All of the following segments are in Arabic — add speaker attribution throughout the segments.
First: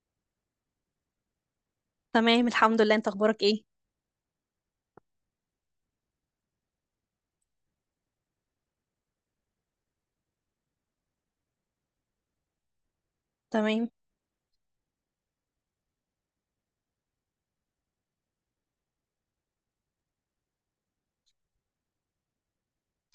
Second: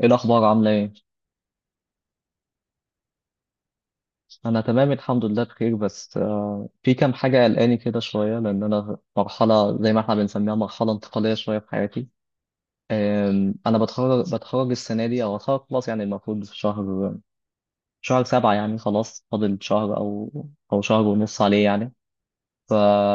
Speaker 1: ايه الاخبار؟ عامله ايه؟
Speaker 2: تمام، الحمد لله. انت اخبارك ايه؟
Speaker 1: انا تمام الحمد لله بخير، بس في كام حاجه قلقاني كده شويه، لان انا في مرحله زي ما احنا بنسميها مرحله انتقاليه شويه في حياتي. انا
Speaker 2: تمام،
Speaker 1: بتخرج السنه دي او هتخرج خلاص، يعني المفروض في شهر سبعة، يعني خلاص فاضل شهر او شهر ونص عليه يعني.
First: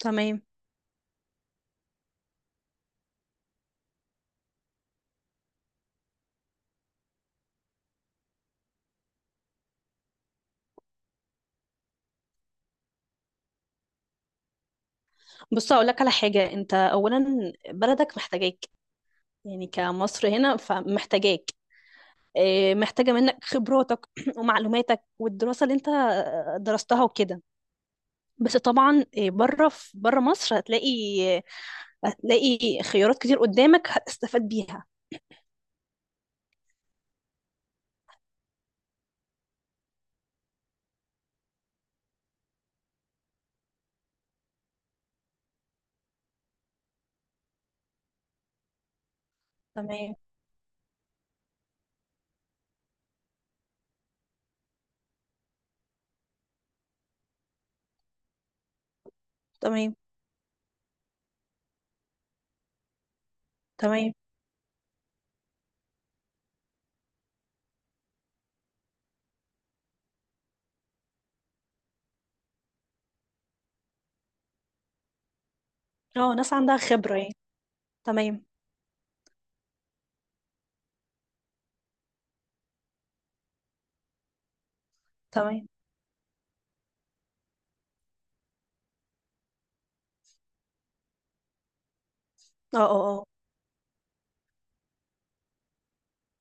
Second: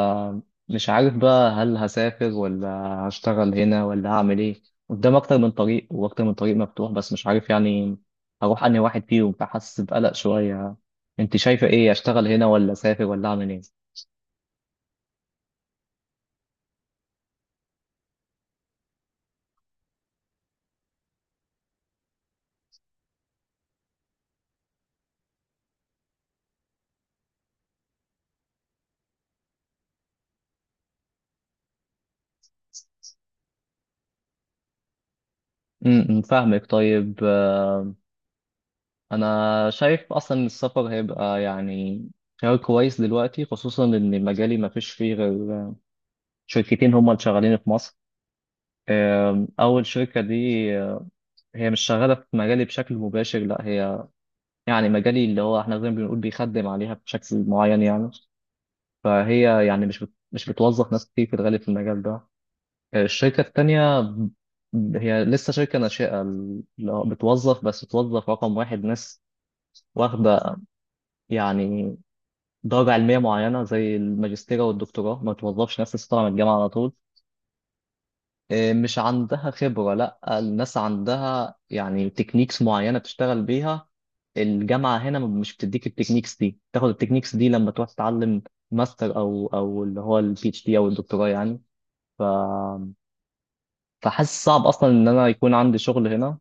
Speaker 2: تمام.
Speaker 1: عارف بقى، هل هسافر ولا هشتغل هنا ولا هعمل ايه؟ قدام اكتر من طريق، واكتر من طريق مفتوح بس مش عارف يعني هروح انهي واحد فيهم، فحاسس بقلق شوية. انت شايفة ايه؟ اشتغل هنا ولا اسافر ولا اعمل ايه؟
Speaker 2: بص، اقول لك على حاجه. انت اولا، بلدك محتاجاك. يعني كمصر هنا فمحتاجاك. اه، محتاجه منك خبراتك ومعلوماتك والدراسه اللي انت درستها وكده. بس طبعا بره، في بره مصر هتلاقي خيارات كتير قدامك هتستفاد بيها.
Speaker 1: فاهمك، طيب. انا شايف اصلا إن السفر هيبقى يعني خيار كويس دلوقتي، خصوصا ان مجالي ما فيش فيه غير شركتين هم اللي شغالين في مصر. اول
Speaker 2: تمام.
Speaker 1: شركة دي، آه، هي مش شغالة في مجالي بشكل مباشر، لا هي يعني مجالي اللي هو احنا زي ما بنقول بيخدم عليها بشكل معين يعني. فهي يعني
Speaker 2: تمام.
Speaker 1: مش بتوظف ناس كتير في الغالب في المجال ده. الشركة التانية
Speaker 2: تمام.
Speaker 1: هي لسه شركة ناشئة، اللي هو بتوظف، بس بتوظف رقم واحد، ناس واخدة يعني درجة علمية معينة زي الماجستير والدكتوراه، ما بتوظفش ناس لسه طالعة من
Speaker 2: اه، ناس
Speaker 1: الجامعة على
Speaker 2: عندها
Speaker 1: طول.
Speaker 2: خبره يعني. تمام.
Speaker 1: مش عندها خبرة، لا الناس عندها يعني تكنيكس معينة بتشتغل بيها. الجامعه هنا مش
Speaker 2: تمام.
Speaker 1: بتديك التكنيكس دي، تاخد التكنيكس دي لما تروح تتعلم ماستر او اللي هو PhD او الدكتوراه يعني. ف
Speaker 2: اه، اه، اه.
Speaker 1: فحاسس صعب اصلا ان انا يكون عندي شغل هنا،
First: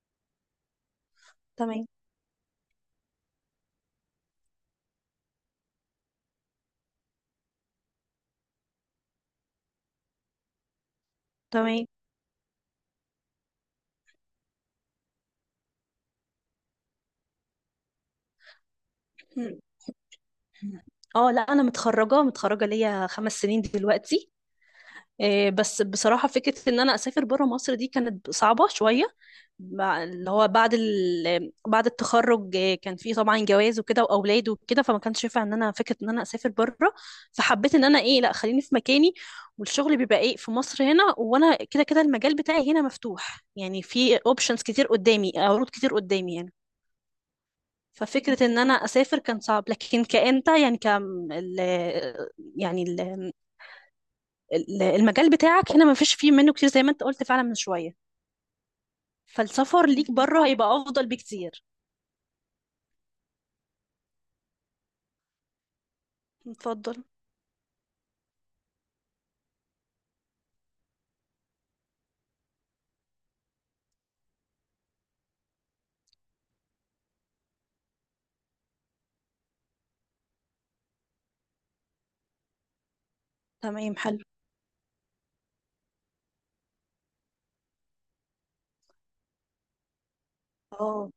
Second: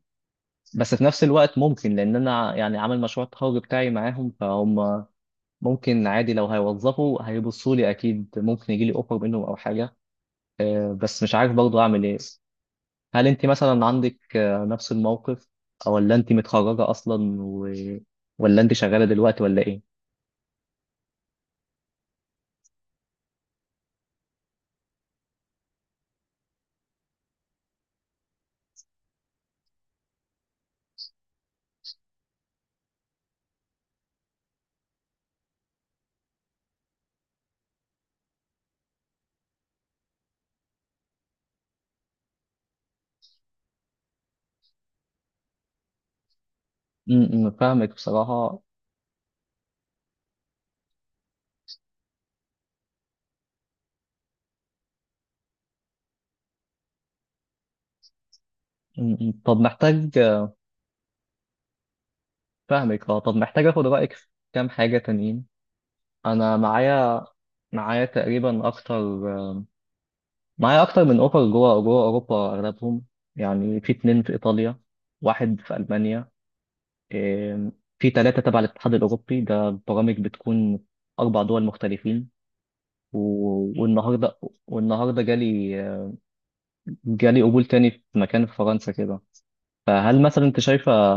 Speaker 1: بس في نفس الوقت
Speaker 2: تمام.
Speaker 1: ممكن، لان انا يعني عامل مشروع التخرج بتاعي معاهم، فهم ممكن عادي لو هيوظفوا هيبصوا لي اكيد، ممكن يجي لي اوفر منهم او حاجه. بس مش عارف برضه
Speaker 2: تمام.
Speaker 1: اعمل ايه. هل انت مثلا عندك نفس الموقف، ولا انت متخرجه اصلا ولا انت شغاله دلوقتي ولا ايه؟
Speaker 2: اه، لا انا متخرجه، متخرجه ليا 5 سنين دلوقتي. بس بصراحه فكره ان انا اسافر بره مصر دي كانت صعبه شويه، اللي هو بعد التخرج، كان في طبعا جواز وكده واولاد وكده، فما كانش ينفع ان انا فكره ان انا اسافر بره. فحبيت ان انا لا، خليني في مكاني. والشغل بيبقى في مصر هنا، وانا كده كده المجال بتاعي هنا مفتوح، يعني في اوبشنز كتير قدامي، عروض كتير قدامي يعني.
Speaker 1: م- م، فاهمك
Speaker 2: ففكرة ان
Speaker 1: بصراحة.
Speaker 2: انا اسافر كان صعب، لكن كأنت يعني يعني ال... المجال بتاعك هنا ما فيش فيه منه كتير زي ما انت قلت فعلا من شوية.
Speaker 1: م- م. طب
Speaker 2: فالسفر ليك
Speaker 1: محتاج.
Speaker 2: بره هيبقى افضل بكتير.
Speaker 1: فاهمك، اه، طب محتاج اخد رأيك في كام حاجة تانيين. انا
Speaker 2: اتفضل.
Speaker 1: معايا تقريبا اكتر، معايا اكتر من اوفر جوه اوروبا، اغلبهم يعني في 2 في ايطاليا، واحد في المانيا. إيه، في 3 تبع الاتحاد الاوروبي، ده برامج بتكون 4 دول مختلفين. و-
Speaker 2: تمام، حلو.
Speaker 1: والنهارده والنهارده جالي قبول تاني في مكان في فرنسا كده. فهل مثلا انت شايفة،
Speaker 2: اه،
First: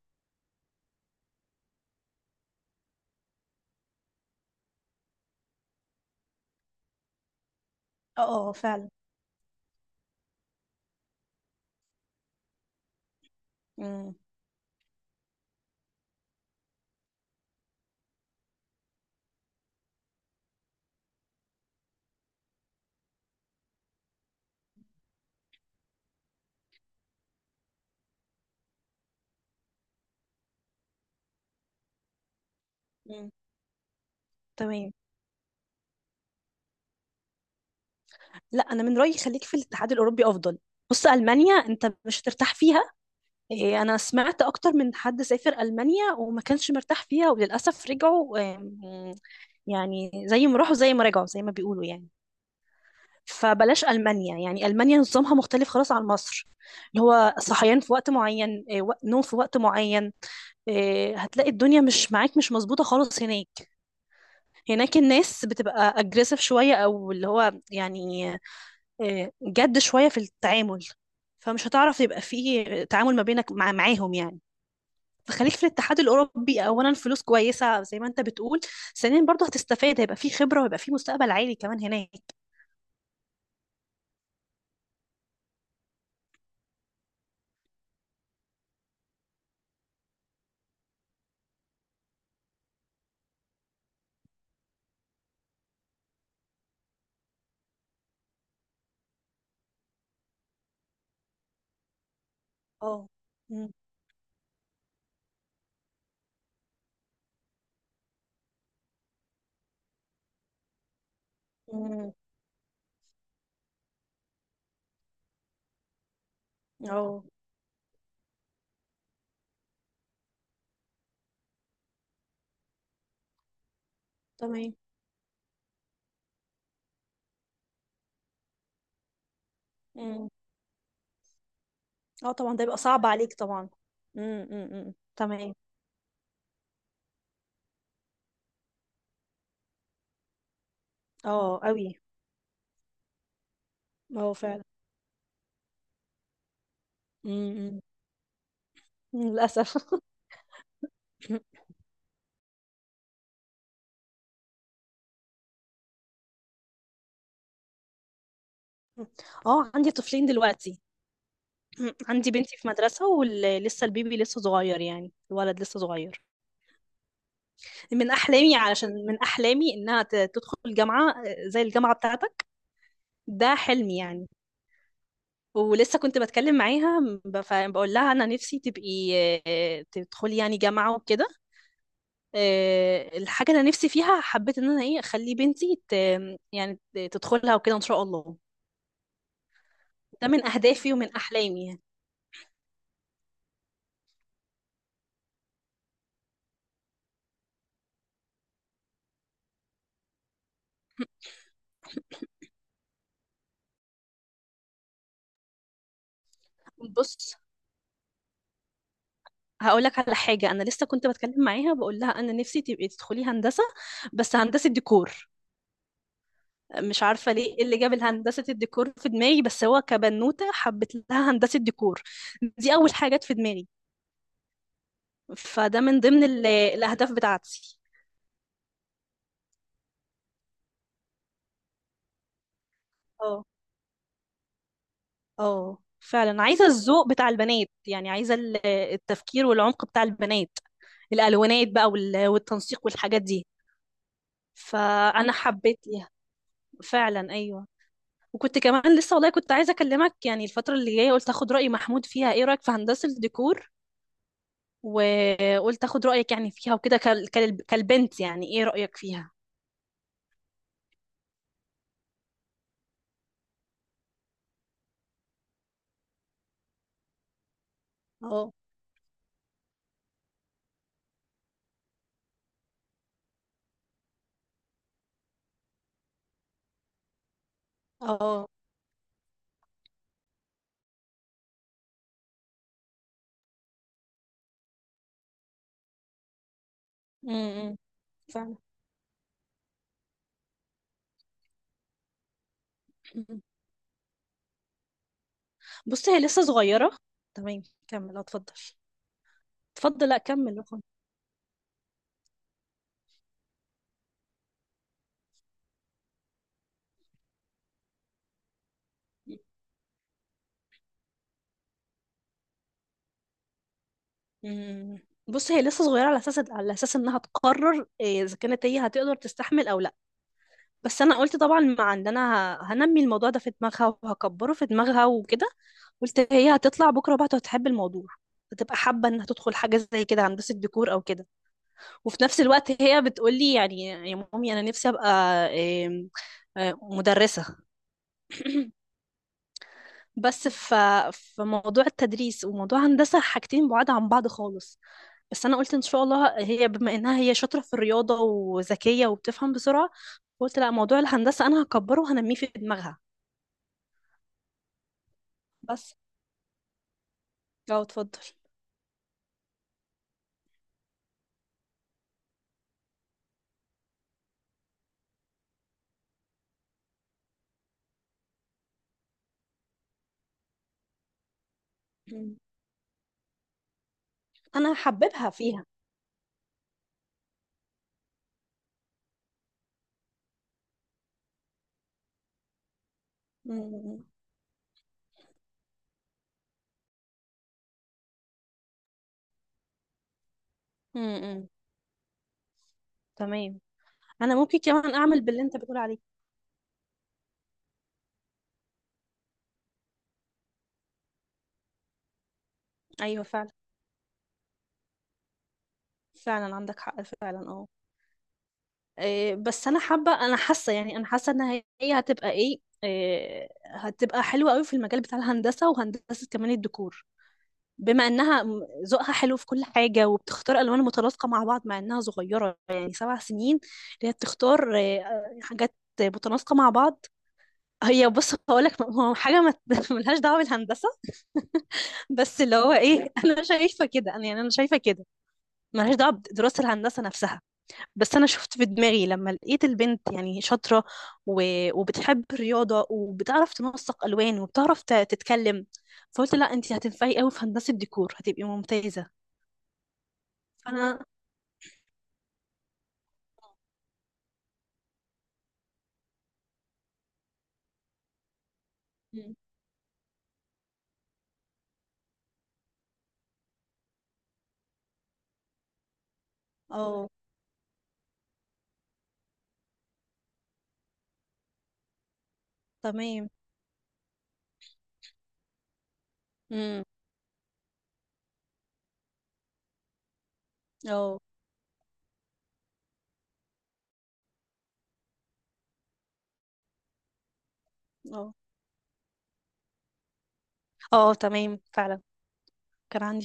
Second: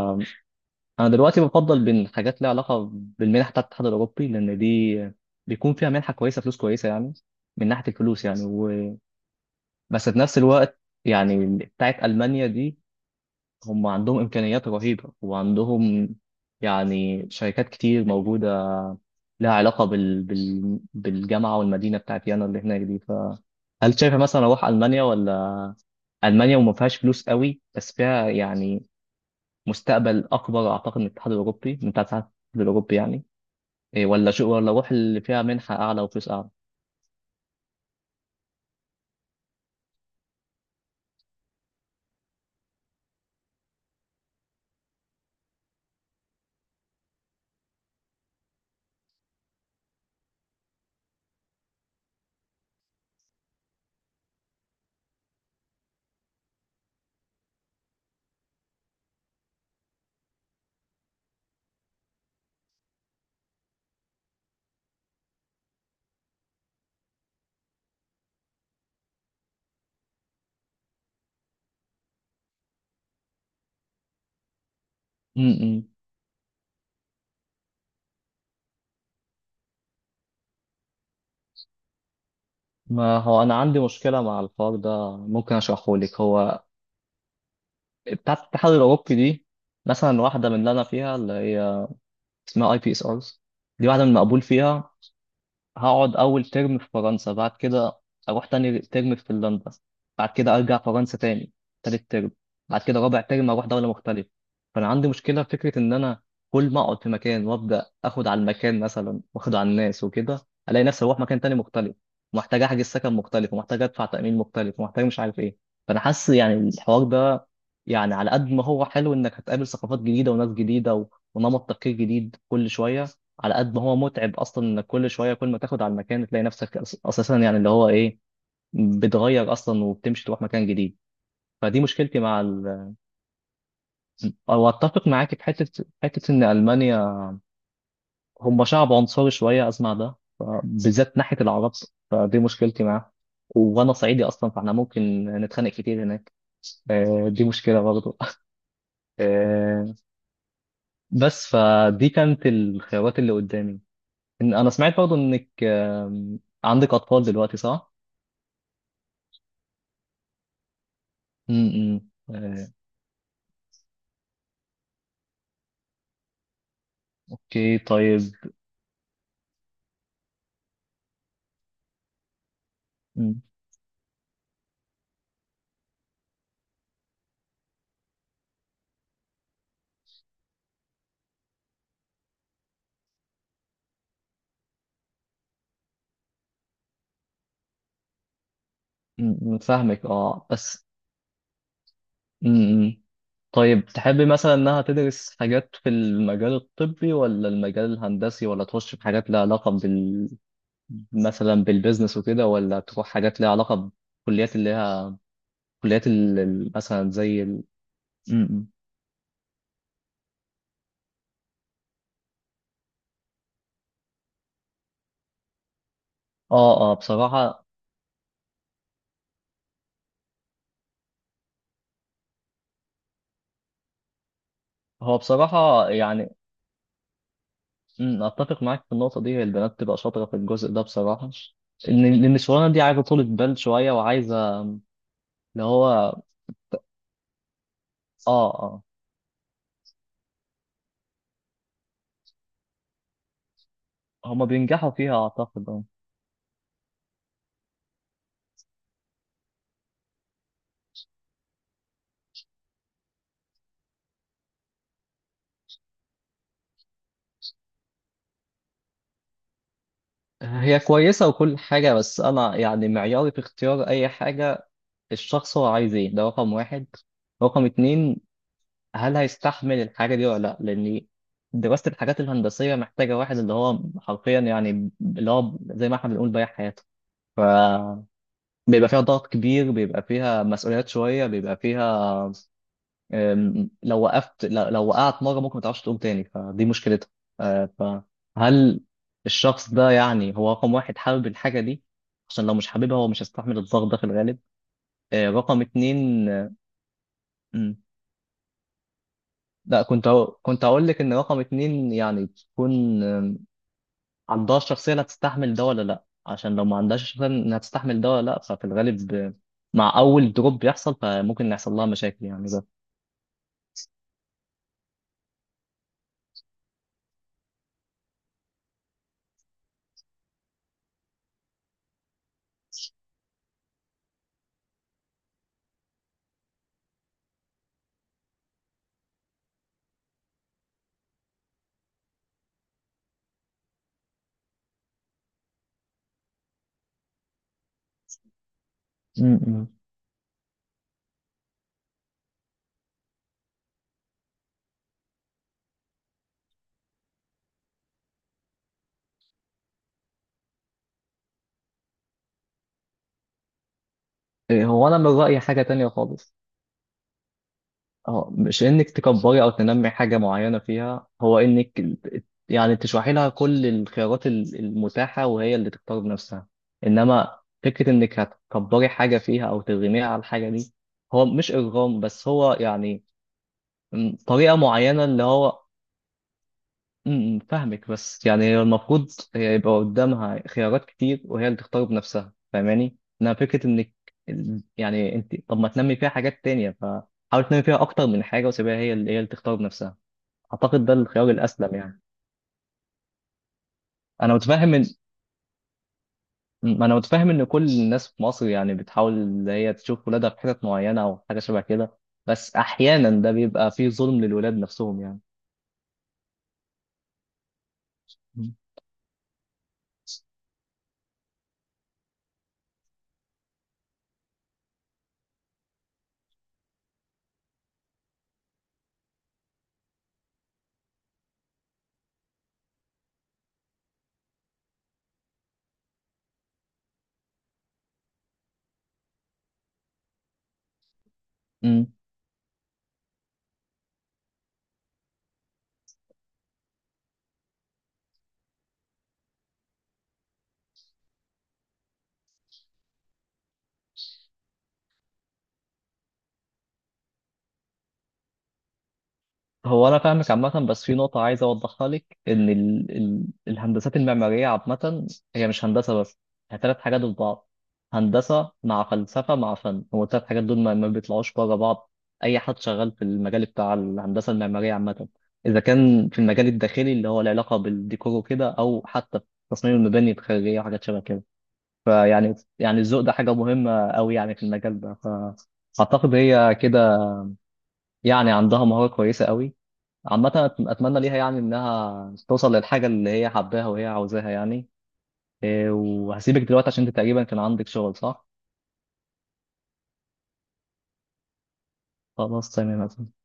Speaker 1: انا دلوقتي بفضل بين حاجات ليها علاقه بالمنح بتاعت الاتحاد الاوروبي، لان دي بيكون فيها منحه كويسه، فلوس كويسه يعني من ناحيه
Speaker 2: اه.
Speaker 1: الفلوس يعني
Speaker 2: آه، فعلا.
Speaker 1: بس في نفس الوقت يعني بتاعت المانيا دي، هم
Speaker 2: مم.
Speaker 1: عندهم امكانيات رهيبه، وعندهم يعني شركات كتير موجوده لها علاقه بالجامعه والمدينه بتاعت يانا اللي هناك دي. فهل شايفه مثلا اروح المانيا، ولا المانيا وما فيهاش فلوس قوي بس فيها يعني مستقبل اكبر اعتقد من الاتحاد الاوروبي، من بتاعت الاتحاد الاوروبي يعني؟
Speaker 2: مم.
Speaker 1: إيه، ولا شو، ولا
Speaker 2: تمام.
Speaker 1: اروح اللي فيها منحة اعلى وفلوس اعلى؟
Speaker 2: لا، انا من رأيي خليك في الاتحاد الاوروبي افضل. بص، المانيا انت مش هترتاح فيها. انا سمعت اكتر من حد سافر المانيا وما كانش مرتاح فيها وللاسف رجعوا. يعني زي ما راحوا زي ما رجعوا زي ما بيقولوا يعني. فبلاش المانيا، يعني المانيا نظامها مختلف خلاص عن مصر. اللي هو صحيان في وقت معين، نوم في وقت معين. هتلاقي الدنيا مش معاك، مش مظبوطة خالص هناك. هناك الناس بتبقى اجريسيف شوية، او اللي هو يعني جد شوية في التعامل. فمش هتعرف يبقى فيه تعامل ما بينك معاهم يعني. فخليك في
Speaker 1: امم
Speaker 2: الاتحاد الاوروبي. اولا فلوس كويسه زي ما انت بتقول، ثانيا برضه هتستفاد، هيبقى في خبره وهيبقى في مستقبل عالي كمان هناك.
Speaker 1: ما هو انا عندي مشكله مع الحوار ده، ممكن اشرحه لك. هو بتاعه الاتحاد الاوروبي دي، مثلا واحده من اللي انا فيها اللي هي اسمها اي بي اس ارز، دي واحده من المقبول فيها. هقعد أول ترم في فرنسا، بعد كده أروح تاني ترم في فنلندا، بعد كده أرجع فرنسا تاني تالت ترم، بعد
Speaker 2: اه.
Speaker 1: كده رابع ترم أروح
Speaker 2: مم.
Speaker 1: دولة مختلفة. فأنا عندي مشكلة في فكرة إن أنا كل ما أقعد في مكان وأبدأ آخد على المكان مثلا وآخد على الناس وكده، ألاقي نفسي أروح مكان تاني مختلف،
Speaker 2: مم.
Speaker 1: ومحتاج أحجز سكن مختلف، ومحتاج أدفع تأمين مختلف، ومحتاج مش عارف إيه. فأنا حاسس يعني الحوار
Speaker 2: اه،
Speaker 1: ده، يعني على قد ما هو حلو إنك هتقابل ثقافات جديدة وناس جديدة ونمط تفكير جديد كل شوية، على قد ما هو متعب اصلا
Speaker 2: تمام.
Speaker 1: انك كل شويه كل ما تاخد على المكان تلاقي نفسك اساسا يعني اللي هو ايه، بتغير اصلا وبتمشي
Speaker 2: مم.
Speaker 1: تروح مكان جديد. فدي مشكلتي
Speaker 2: اه،
Speaker 1: مع
Speaker 2: طبعا ده يبقى صعب عليك طبعا. مم.
Speaker 1: او
Speaker 2: مم. مم.
Speaker 1: اتفق معاك في
Speaker 2: تمام.
Speaker 1: حته حته ان المانيا هم شعب عنصري شويه اسمع ده، بالذات ناحيه
Speaker 2: اه،
Speaker 1: العرب.
Speaker 2: قوي.
Speaker 1: فدي مشكلتي معاه، وانا صعيدي
Speaker 2: اه،
Speaker 1: اصلا
Speaker 2: فعلا.
Speaker 1: فاحنا ممكن نتخانق كتير هناك.
Speaker 2: مم.
Speaker 1: دي مشكله
Speaker 2: مم.
Speaker 1: برضه. آه،
Speaker 2: للاسف.
Speaker 1: بس فدي كانت الخيارات اللي قدامي. انا سمعت برضه انك، عندك اطفال دلوقتي صح؟
Speaker 2: اه، عندي طفلين دلوقتي. مم.
Speaker 1: امم.
Speaker 2: عندي بنتي
Speaker 1: آه،
Speaker 2: في مدرسة، ولسه البيبي لسه صغير، يعني الولد لسه صغير.
Speaker 1: اوكي طيب.
Speaker 2: من أحلامي إنها تدخل الجامعة، زي الجامعة بتاعتك.
Speaker 1: م-
Speaker 2: ده حلمي يعني. ولسه كنت بتكلم معاها، بقول لها انا نفسي تبقي، تدخلي يعني جامعه وكده. الحاجه اللي أنا نفسي فيها، حبيت ان انا اخلي بنتي يعني تدخلها وكده ان شاء الله.
Speaker 1: فاهمك،
Speaker 2: ده
Speaker 1: اه،
Speaker 2: من
Speaker 1: بس.
Speaker 2: اهدافي ومن احلامي يعني.
Speaker 1: امم. طيب، تحبي مثلا انها تدرس حاجات في المجال الطبي ولا المجال الهندسي، ولا تخش في حاجات لها علاقة بال، مثلا بالبيزنس وكده، ولا تروح حاجات لها علاقة بكليات اللي هي كليات مثلا
Speaker 2: بص،
Speaker 1: زي م- م.
Speaker 2: هقول لك على حاجه. انا لسه كنت بتكلم معاها بقول لها انا نفسي تبقي تدخلي هندسه، بس هندسه ديكور.
Speaker 1: اه، اه،
Speaker 2: مش عارفه ليه
Speaker 1: بصراحة.
Speaker 2: إيه اللي جاب هندسه الديكور في دماغي، بس هو كبنوته حبت لها هندسه ديكور، دي اول حاجات في دماغي.
Speaker 1: هو
Speaker 2: فده
Speaker 1: بصراحة
Speaker 2: من ضمن
Speaker 1: يعني،
Speaker 2: الأهداف بتاعتي.
Speaker 1: اتفق معاك في النقطة دي. هي البنات تبقى شاطرة في الجزء ده بصراحة، إن الشغلانة دي عايزة طولة
Speaker 2: اه،
Speaker 1: بال شوية، وعايزة اللي
Speaker 2: اه.
Speaker 1: هو اه،
Speaker 2: فعلا، عايزة الذوق بتاع البنات، يعني عايزة
Speaker 1: اه.
Speaker 2: التفكير والعمق بتاع البنات. الألوانات بقى والتنسيق والحاجات دي.
Speaker 1: هما بينجحوا فيها
Speaker 2: فأنا
Speaker 1: اعتقد، اه.
Speaker 2: حبيتها. فعلا، أيوه. وكنت كمان لسه والله كنت عايزة أكلمك، يعني الفترة اللي جاية قلت أخد رأي محمود فيها، إيه رأيك في هندسة الديكور. وقلت أخد رأيك يعني فيها وكده، كالبنت يعني، إيه رأيك فيها.
Speaker 1: هي كويسة وكل حاجة، بس أنا يعني معياري في اختيار أي حاجة، الشخص هو عايز إيه؟ ده رقم واحد. رقم اتنين،
Speaker 2: اه،
Speaker 1: هل هيستحمل الحاجة دي ولا لأ؟ لأن دراسة الحاجات الهندسية محتاجة واحد اللي هو حرفيا يعني اللي هو زي ما احنا بنقول بايع حياته. فبيبقى
Speaker 2: اه.
Speaker 1: فيها ضغط كبير، بيبقى فيها مسؤوليات شوية، بيبقى فيها لو وقفت، لو وقعت مره ممكن ما تعرفش تقوم تاني، فدي مشكلتها.
Speaker 2: أمم،
Speaker 1: أه، فهل الشخص ده يعني هو رقم واحد حابب الحاجه دي؟ عشان لو مش حاببها هو مش
Speaker 2: فعلا.
Speaker 1: هيستحمل الضغط ده في الغالب. رقم
Speaker 2: بص، هي
Speaker 1: اتنين.
Speaker 2: لسه صغيرة. تمام.
Speaker 1: مم.
Speaker 2: كمل، اتفضل.
Speaker 1: لا،
Speaker 2: اتفضل، لا كمل
Speaker 1: كنت
Speaker 2: وخلاص.
Speaker 1: هقول لك ان رقم اتنين يعني تكون، عندها الشخصيه اللي هتستحمل ده ولا لا. عشان لو ما عندهاش الشخصيه انها تستحمل ده ولا لا، ففي الغالب، مع اول دروب بيحصل فممكن يحصل لها مشاكل يعني ده.
Speaker 2: مم. بص، هي لسه صغيرة على اساس انها تقرر اذا كانت هي هتقدر تستحمل او لا. بس انا قلت طبعا مع ان انا هنمي الموضوع ده في دماغها وهكبره في دماغها وكده. قلت هي هتطلع بكرة بقى هتحب الموضوع، هتبقى حابة انها تدخل حاجة زي كده هندسة ديكور او كده. وفي نفس الوقت هي بتقولي يعني يا مامي انا نفسي ابقى إيه، آه، مدرسة.
Speaker 1: مم.
Speaker 2: بس ف... في موضوع التدريس وموضوع هندسة حاجتين بعاد عن بعض خالص. بس أنا قلت إن شاء الله هي بما إنها هي شاطرة في الرياضة وذكية وبتفهم بسرعة، قلت لا موضوع الهندسة أنا هكبره وهنميه في دماغها.
Speaker 1: هو انا من رايي حاجه تانية
Speaker 2: بس.
Speaker 1: خالص،
Speaker 2: اه، اتفضل.
Speaker 1: اه، مش انك تكبري او تنمي حاجه معينه فيها، هو انك يعني تشرحي لها كل الخيارات المتاحه، وهي اللي تختار بنفسها. انما فكره انك هتكبري حاجه فيها او ترغميها على الحاجه دي، هو مش ارغام بس
Speaker 2: مم.
Speaker 1: هو يعني، طريقه
Speaker 2: أنا
Speaker 1: معينه اللي
Speaker 2: هحببها
Speaker 1: هو.
Speaker 2: فيها.
Speaker 1: فاهمك، بس يعني هي المفروض، هي يبقى قدامها خيارات كتير وهي اللي تختار بنفسها، فاهماني؟ انها فكره انك
Speaker 2: مم.
Speaker 1: يعني انت، طب ما تنمي فيها حاجات تانية، فحاول تنمي فيها اكتر من حاجه وسيبها هي اللي هي اللي تختار بنفسها، اعتقد ده الخيار
Speaker 2: مم.
Speaker 1: الاسلم يعني.
Speaker 2: تمام.
Speaker 1: انا
Speaker 2: أنا ممكن
Speaker 1: متفاهم ان
Speaker 2: كمان أعمل باللي أنت بتقول عليه.
Speaker 1: ما انا متفاهم ان كل الناس في مصر يعني بتحاول ان هي تشوف ولادها في حتت معينه او حاجه شبه كده، بس احيانا
Speaker 2: أيوه،
Speaker 1: ده
Speaker 2: فعلا.
Speaker 1: بيبقى فيه ظلم للولاد نفسهم يعني.
Speaker 2: فعلا، عندك حق فعلا. اه. بس انا حابه، انا حاسه ان هي هتبقى ايه إيه، هتبقى حلوه قوي في المجال بتاع الهندسه، وهندسه كمان الديكور. بما انها ذوقها حلو في كل حاجه وبتختار الوان متناسقه مع بعض، مع انها صغيره يعني 7 سنين، اللي هي بتختار حاجات متناسقه مع بعض. هي بص هقول لك، هو حاجه ما ملهاش دعوه بالهندسه.
Speaker 1: امم.
Speaker 2: بس اللي هو انا شايفه كده، انا يعني انا شايفه كده، ملهاش دعوه بدراسه الهندسه نفسها. بس انا شفت في دماغي لما لقيت البنت يعني شاطره و... وبتحب الرياضه وبتعرف تنسق الوان وبتعرف تتكلم. فقلت لا، انت هتنفعي قوي في هندسه ديكور، هتبقي ممتازه.
Speaker 1: هو انا فاهمك عامه، بس في
Speaker 2: فانا.
Speaker 1: نقطه عايز اوضحها لك، ان الهندسات المعماريه عامه هي مش هندسه بس، هي ثلاث حاجات في بعض: هندسه مع فلسفه
Speaker 2: مم.
Speaker 1: مع فن. هو الثلاث حاجات دول ما بيطلعوش بره بعض. اي حد شغال في المجال بتاع الهندسه المعماريه عامه، اذا كان في المجال الداخلي اللي
Speaker 2: اه،
Speaker 1: هو العلاقه بالديكور وكده، او حتى في تصميم المباني الخارجيه وحاجات شبه كده، يعني الذوق ده
Speaker 2: تمام.
Speaker 1: حاجه مهمه قوي يعني في المجال ده. فاعتقد هي
Speaker 2: امم.
Speaker 1: كده يعني عندها مهاره كويسه قوي. عامة، أتمنى ليها
Speaker 2: اه،
Speaker 1: يعني إنها توصل للحاجة اللي هي حباها وهي عاوزاها يعني. وهسيبك دلوقتي عشان أنت تقريبا كان عندك شغل، صح؟
Speaker 2: اه، اه. تمام، فعلا.
Speaker 1: خلاص،
Speaker 2: كان
Speaker 1: تمام.
Speaker 2: عندي